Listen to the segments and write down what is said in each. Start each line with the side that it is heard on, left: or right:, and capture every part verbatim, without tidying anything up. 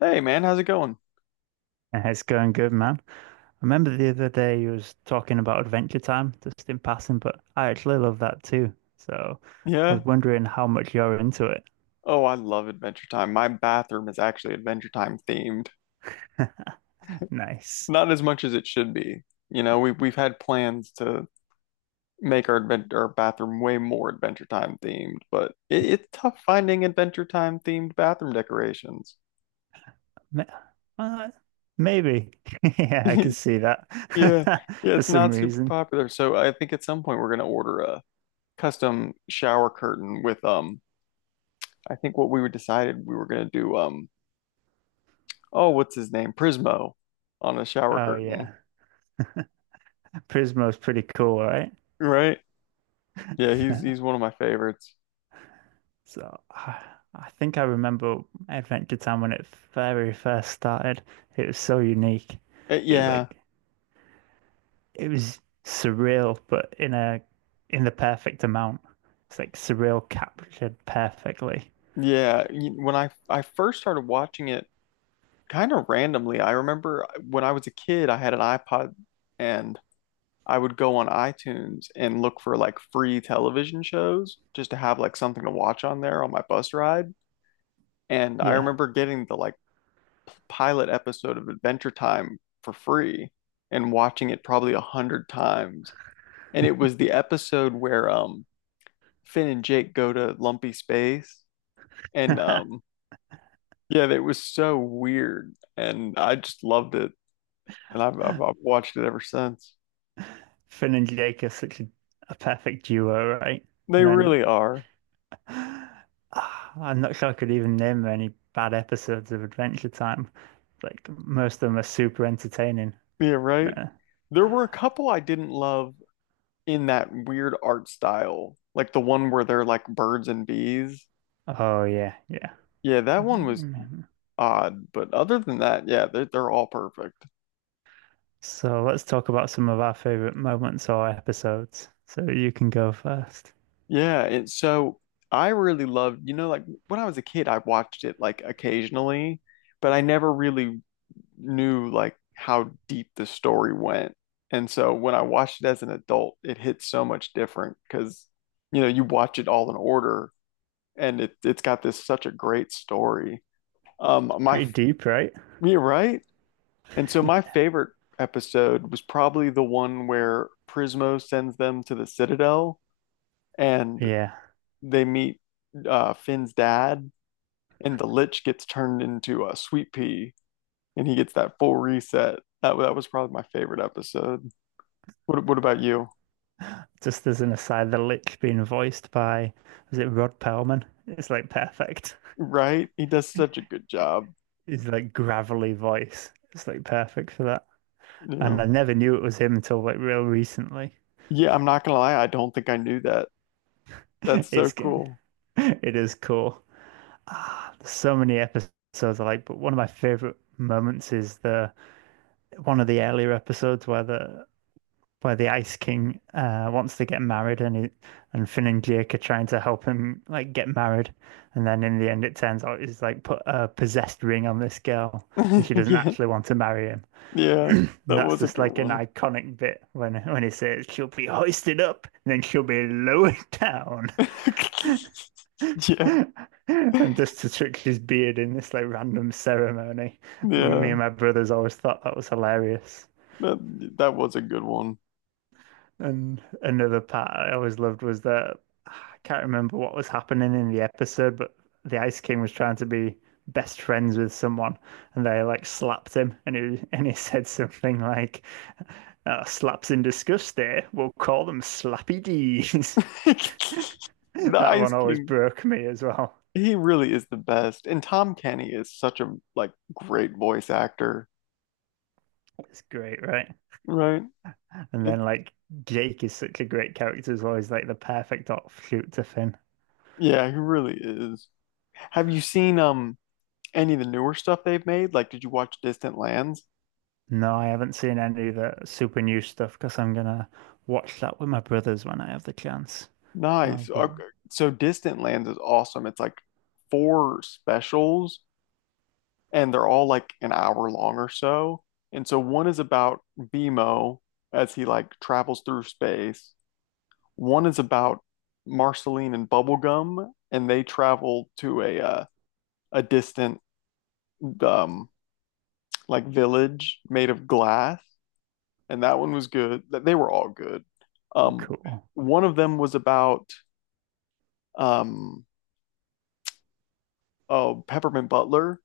left: Hey man, how's it going?
right: Yeah, it's going good, man. I remember the other day you was talking about Adventure Time just in passing, but I actually love that too. So I
left: Yeah.
right: was wondering how much you're into it.
left: Oh, I love Adventure Time. My bathroom is actually Adventure Time themed.
right: Nice.
left: Not as much as it should be. You know, we we've had plans to make our advent our bathroom way more Adventure Time themed, but it, it's tough finding Adventure Time themed bathroom decorations.
right: Ma- uh, Maybe. Yeah, I can see that
left: Yeah. Yeah,
right: for
left: it's
right: some
left: not super
right: reason.
left: popular. So I think at some point we're gonna order a custom shower curtain with um I think what we were decided we were gonna do um oh, what's his name? Prismo on a shower
right: Oh
left: curtain.
right: yeah, Prismo's pretty cool, right?
left: Right? Yeah, he's he's one of my favorites.
right: So I I think I remember Adventure Time when it very first started. It was so unique.
left: Uh,
right: It was
left: yeah,
right: like it was surreal, but in a in the perfect amount. It's like surreal captured perfectly.
left: yeah. Y- When I I first started watching it, kind of randomly. I remember uh, when I was a kid, I had an iPod, and I would go on iTunes and look for like free television shows just to have like something to watch on there on my bus ride. And I
right: Yeah.
left: remember getting the like pilot episode of Adventure Time for free and watching it probably a hundred times. And it was the episode where um Finn and Jake go to Lumpy Space. And um, yeah, it was so weird, and I just loved it, and I've, I've I've watched it ever since.
right: Finn and Jake are such a, a perfect duo, right?
left: They
right: And then
left: really are.
right: ah, I'm not sure I could even name any bad episodes of Adventure Time. Like most of them are super entertaining.
left: Yeah, right.
right: Uh,
left: There were a couple I didn't love in that weird art style, like the one where they're like birds and bees.
right: oh yeah, yeah.
left: Yeah, that one was odd, but other than that, yeah, they're they're all perfect.
right: So let's talk about some of our favorite moments or episodes. So you can go first.
left: Yeah, and so I really loved, you know, like when I was a kid, I watched it like occasionally, but I never really knew like how deep the story went. And so when I watched it as an adult, it hit so much different, because you know, you watch it all in order, and it it's got this such a great story. Um
right: It's
left: my
right: pretty deep, right?
left: You're right. And so my favorite episode was probably the one where Prismo sends them to the Citadel and
right: Yeah,
left: they meet uh, Finn's dad, and the Lich gets turned into a sweet pea, and he gets that full reset. That that was probably my favorite episode. What what about you?
right: just as an aside, the lick being voiced by, was it Rod Perlman? It's like perfect.
left: Right? He does such a good job.
right: His like gravelly voice. It's like perfect for that.
left: You
right: And
left: know.
right: I never knew it was him until like real recently.
left: Yeah, I'm not gonna lie, I don't think I knew that. That's so
right: It's g-
left: cool.
right: it is cool. Ah, there's so many episodes I like, but one of my favorite moments is the one of the earlier episodes where the where the Ice King uh, wants to get married, and he, and Finn and Jake are trying to help him like get married, and then in the end it turns out he's like put a possessed ring on this girl, and she doesn't
left: Yeah.
right: actually want to marry him.
left: Yeah.
right: And
left: That
right: that's
left: was a
right: just
left: good
right: like an
left: one.
right: iconic bit when when he says she'll be hoisted up, and then she'll be lowered down,
left: Yeah.
right: and just to trick his beard in this like random ceremony. Me
left: Yeah.
right: and my brothers always thought that was hilarious.
left: That that was a good one.
right: And another part I always loved was that I can't remember what was happening in the episode, but the Ice King was trying to be best friends with someone, and they like slapped him, and he and he said something like, oh, "Slaps in disgust. There, we'll call them Slappy D's."
left: The
right: That
left: Ice
right: one always
left: King,
right: broke me as well.
left: he really is the best. And Tom Kenny is such a like great voice actor,
right: It's great, right?
left: right?
right: And
left: It,
right: then like Jake is such a great character as well. He's like the perfect offshoot to Finn.
left: yeah, he really is. Have you seen um any of the newer stuff they've made? Like, did you watch Distant Lands?
right: No, I haven't seen any of the super new stuff because I'm gonna watch that with my brothers when I have the chance. And I'll
left: Nice. Okay.
right: go,
left: So Distant Lands is awesome. It's like four specials, and they're all like an hour long or so. And so one is about Bimo as he like travels through space. One is about Marceline and Bubblegum, and they travel to a uh, a distant um like village made of glass. And that one was good. Th- They were all good. Um,
right: cool.
left: One of them was about um, oh, Peppermint Butler,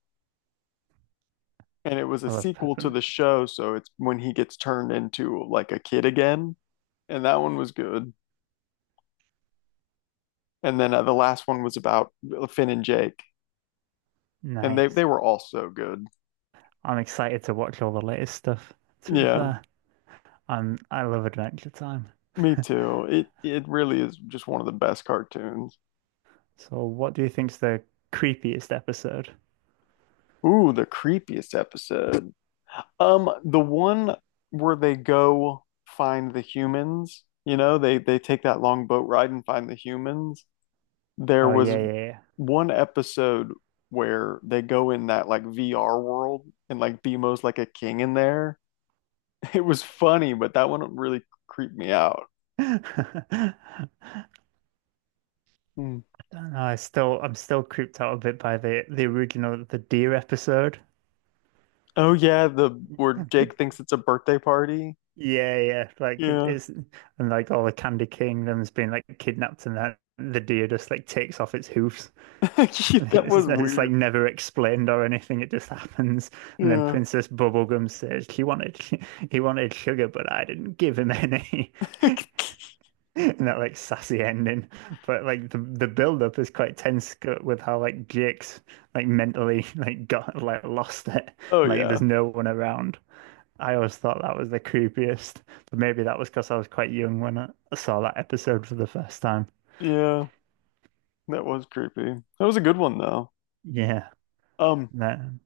left: and it was a
right: I love
left: sequel to
right: peppermint.
left: the show, so it's when he gets turned into like a kid again, and that one was good. And then uh, the last one was about Finn and Jake, and they they
right: Nice.
left: were all so good.
right: I'm excited to watch all the latest stuff. To be
left: Yeah,
right: fair, I'm I love Adventure Time.
left: me too. It it really is just one of the best cartoons.
right: So, what do you think's the creepiest episode?
left: Ooh, the creepiest episode. Um, the one where they go find the humans. You know, they they take that long boat ride and find the humans. There
right: Oh
left: was
right: yeah, yeah,
left: one episode where they go in that like V R world and like Bemo's like a king in there. It was funny, but that one really creeped me out.
right: yeah.
left: Hmm.
right: I don't know. I still I'm still creeped out a bit by the the original the deer episode.
left: Oh yeah, the where Jake thinks it's a birthday party.
right: Yeah, yeah. Like
left: Yeah.
right: it's and like all the Candy Kingdom's been like kidnapped and that the deer just like takes off its hoofs.
left: That
right: It's,
left: was
right: just- it's like
left: weird.
right: never explained or anything. It just happens. And then
left: Yeah.
right: Princess Bubblegum says he wanted he wanted sugar, but I didn't give him any. And that like sassy ending. But like the the build up is quite tense co- with how like Jake's like mentally like got like lost it.
left: Oh
right: Like there's
left: yeah.
right: no one around. I always thought that was the creepiest, but maybe that was because I was quite young when I saw that episode for the first time.
left: Yeah. That was creepy. That was a good one though.
right: Yeah,
left: Um,
right: no,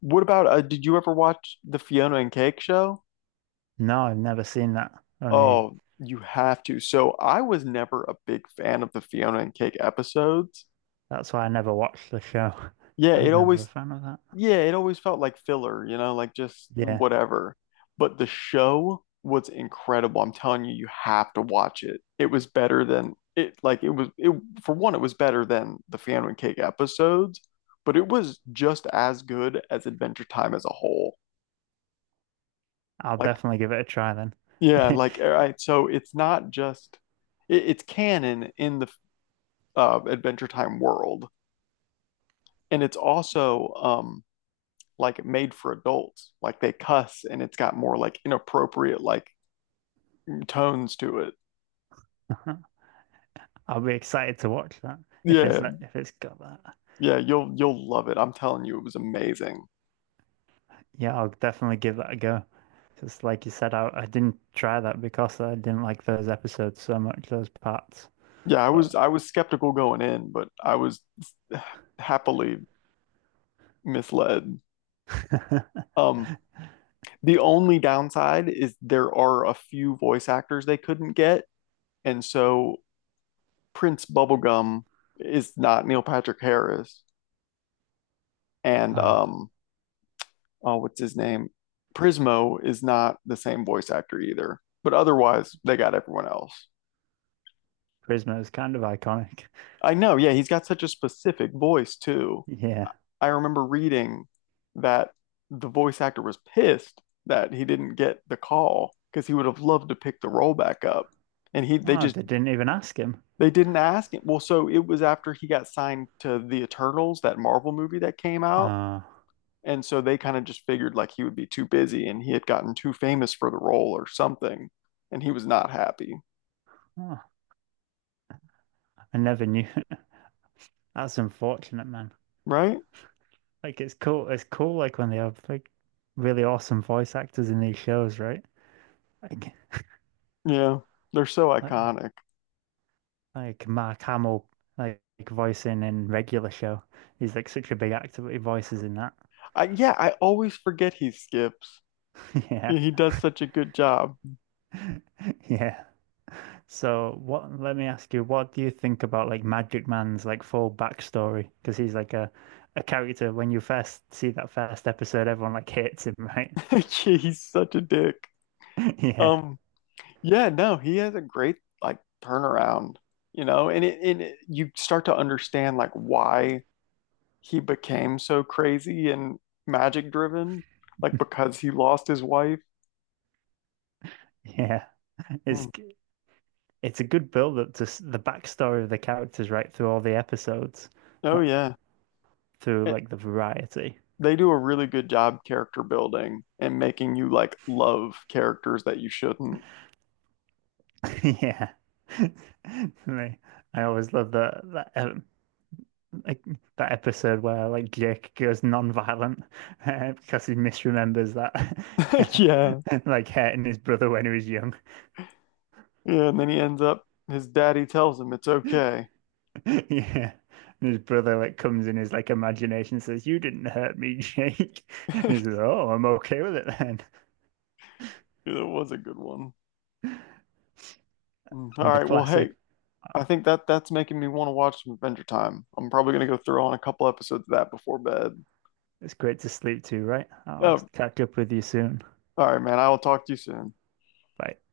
left: what about uh, did you ever watch the Fiona and Cake show?
right: no, I've never seen that. Only
left: Oh, you have to. So I was never a big fan of the Fiona and Cake episodes.
right: that's why I never watched the show.
left: Yeah,
right: I
left: it
right: was never a
left: always
right: fan of that.
left: yeah, it always felt like filler, you know, like just
right: Yeah,
left: whatever. But the show was incredible. I'm telling you, you have to watch it. It was better than it like it was it For one, it was better than the Fiona and Cake episodes, but it was just as good as Adventure Time as a whole.
right: I'll
left: Like
right: definitely give it a try then.
left: yeah, like all right, so it's not just it, it's canon in the uh, Adventure Time world. And it's also um, like made for adults. Like they cuss and it's got more like inappropriate like tones to it.
right: I'll be excited to watch that if it's
left: Yeah,
right: if it's got that.
left: yeah, you'll you'll love it. I'm telling you, it was amazing.
right: Yeah, I'll definitely give that a go. Because, like you said, I, I didn't try that because I didn't like those episodes so much, those parts.
left: Yeah, I was
right: But
left: I was skeptical going in, but I was happily misled. Um, the only downside is there are a few voice actors they couldn't get, and so Prince Bubblegum is not Neil Patrick Harris, and
right: ah,
left: um, uh, what's his name? Prismo is not the same voice actor either, but otherwise they got everyone else.
right: Prisma is kind of iconic.
left: I know, yeah, he's got such a specific voice too.
right: Yeah.
left: I remember reading that the voice actor was pissed that he didn't get the call because he would have loved to pick the role back up. And he they
right: Oh,
left: just
right: they didn't even ask him.
left: they didn't ask him. Well, so it was after he got signed to the Eternals, that Marvel movie that came out,
right: Oh,
left: and so they kind of just figured like he would be too busy and he had gotten too famous for the role or something, and he was not happy,
right: oh, I never knew. That's unfortunate, man.
left: right?
right: Like it's cool. It's cool, like when they have like really awesome voice actors in these shows, right? Like,
left: Yeah, they're so
right: like,
left: iconic.
right: like Mark Hamill, like, like voicing in Regular Show. He's like such a big actor, but he voices in that.
left: I yeah, I always forget he skips.
right: Yeah,
left: Yeah, he does such a good job.
right: yeah. So what, let me ask you, what do you think about like Magic Man's like full backstory? Because he's like a, a character when you first see that first episode, everyone like hates him, right?
left: Yeah, He's such a dick.
right: Yeah,
left: Um, yeah, no, he has a great like turnaround, you know, and it and it, you start to understand like why he became so crazy and magic driven, like because he lost his wife.
right: yeah. It's
left: Hmm.
right: g- it's a good build up to s- the backstory of the characters right through all the episodes,
left: Oh
right: not
left: yeah.
right: through
left: And
right: like the variety.
left: they do a really good job character building and making you like love characters that you shouldn't.
right: Yeah. I I always love that that um, like that episode where like Jake goes non-violent uh, because he misremembers that
left: Yeah.
right: like hurting his brother when he was young.
left: Yeah, and then he ends up, his daddy tells him it's okay.
right: Yeah. And his brother like comes in his like imagination and says, "You didn't hurt me, Jake." And he says, "Oh, I'm okay with it then."
left: It was a good one. Mm. All
right: And the
left: right, well, hey,
right: classic,
left: I think that that's making me want to watch some Adventure Time. I'm probably gonna go throw on a couple episodes of that before bed.
right: it's great to sleep to, right? I'll
left: Oh,
right: catch up with you soon.
left: all right, man, I will talk to you soon.
right: Bye.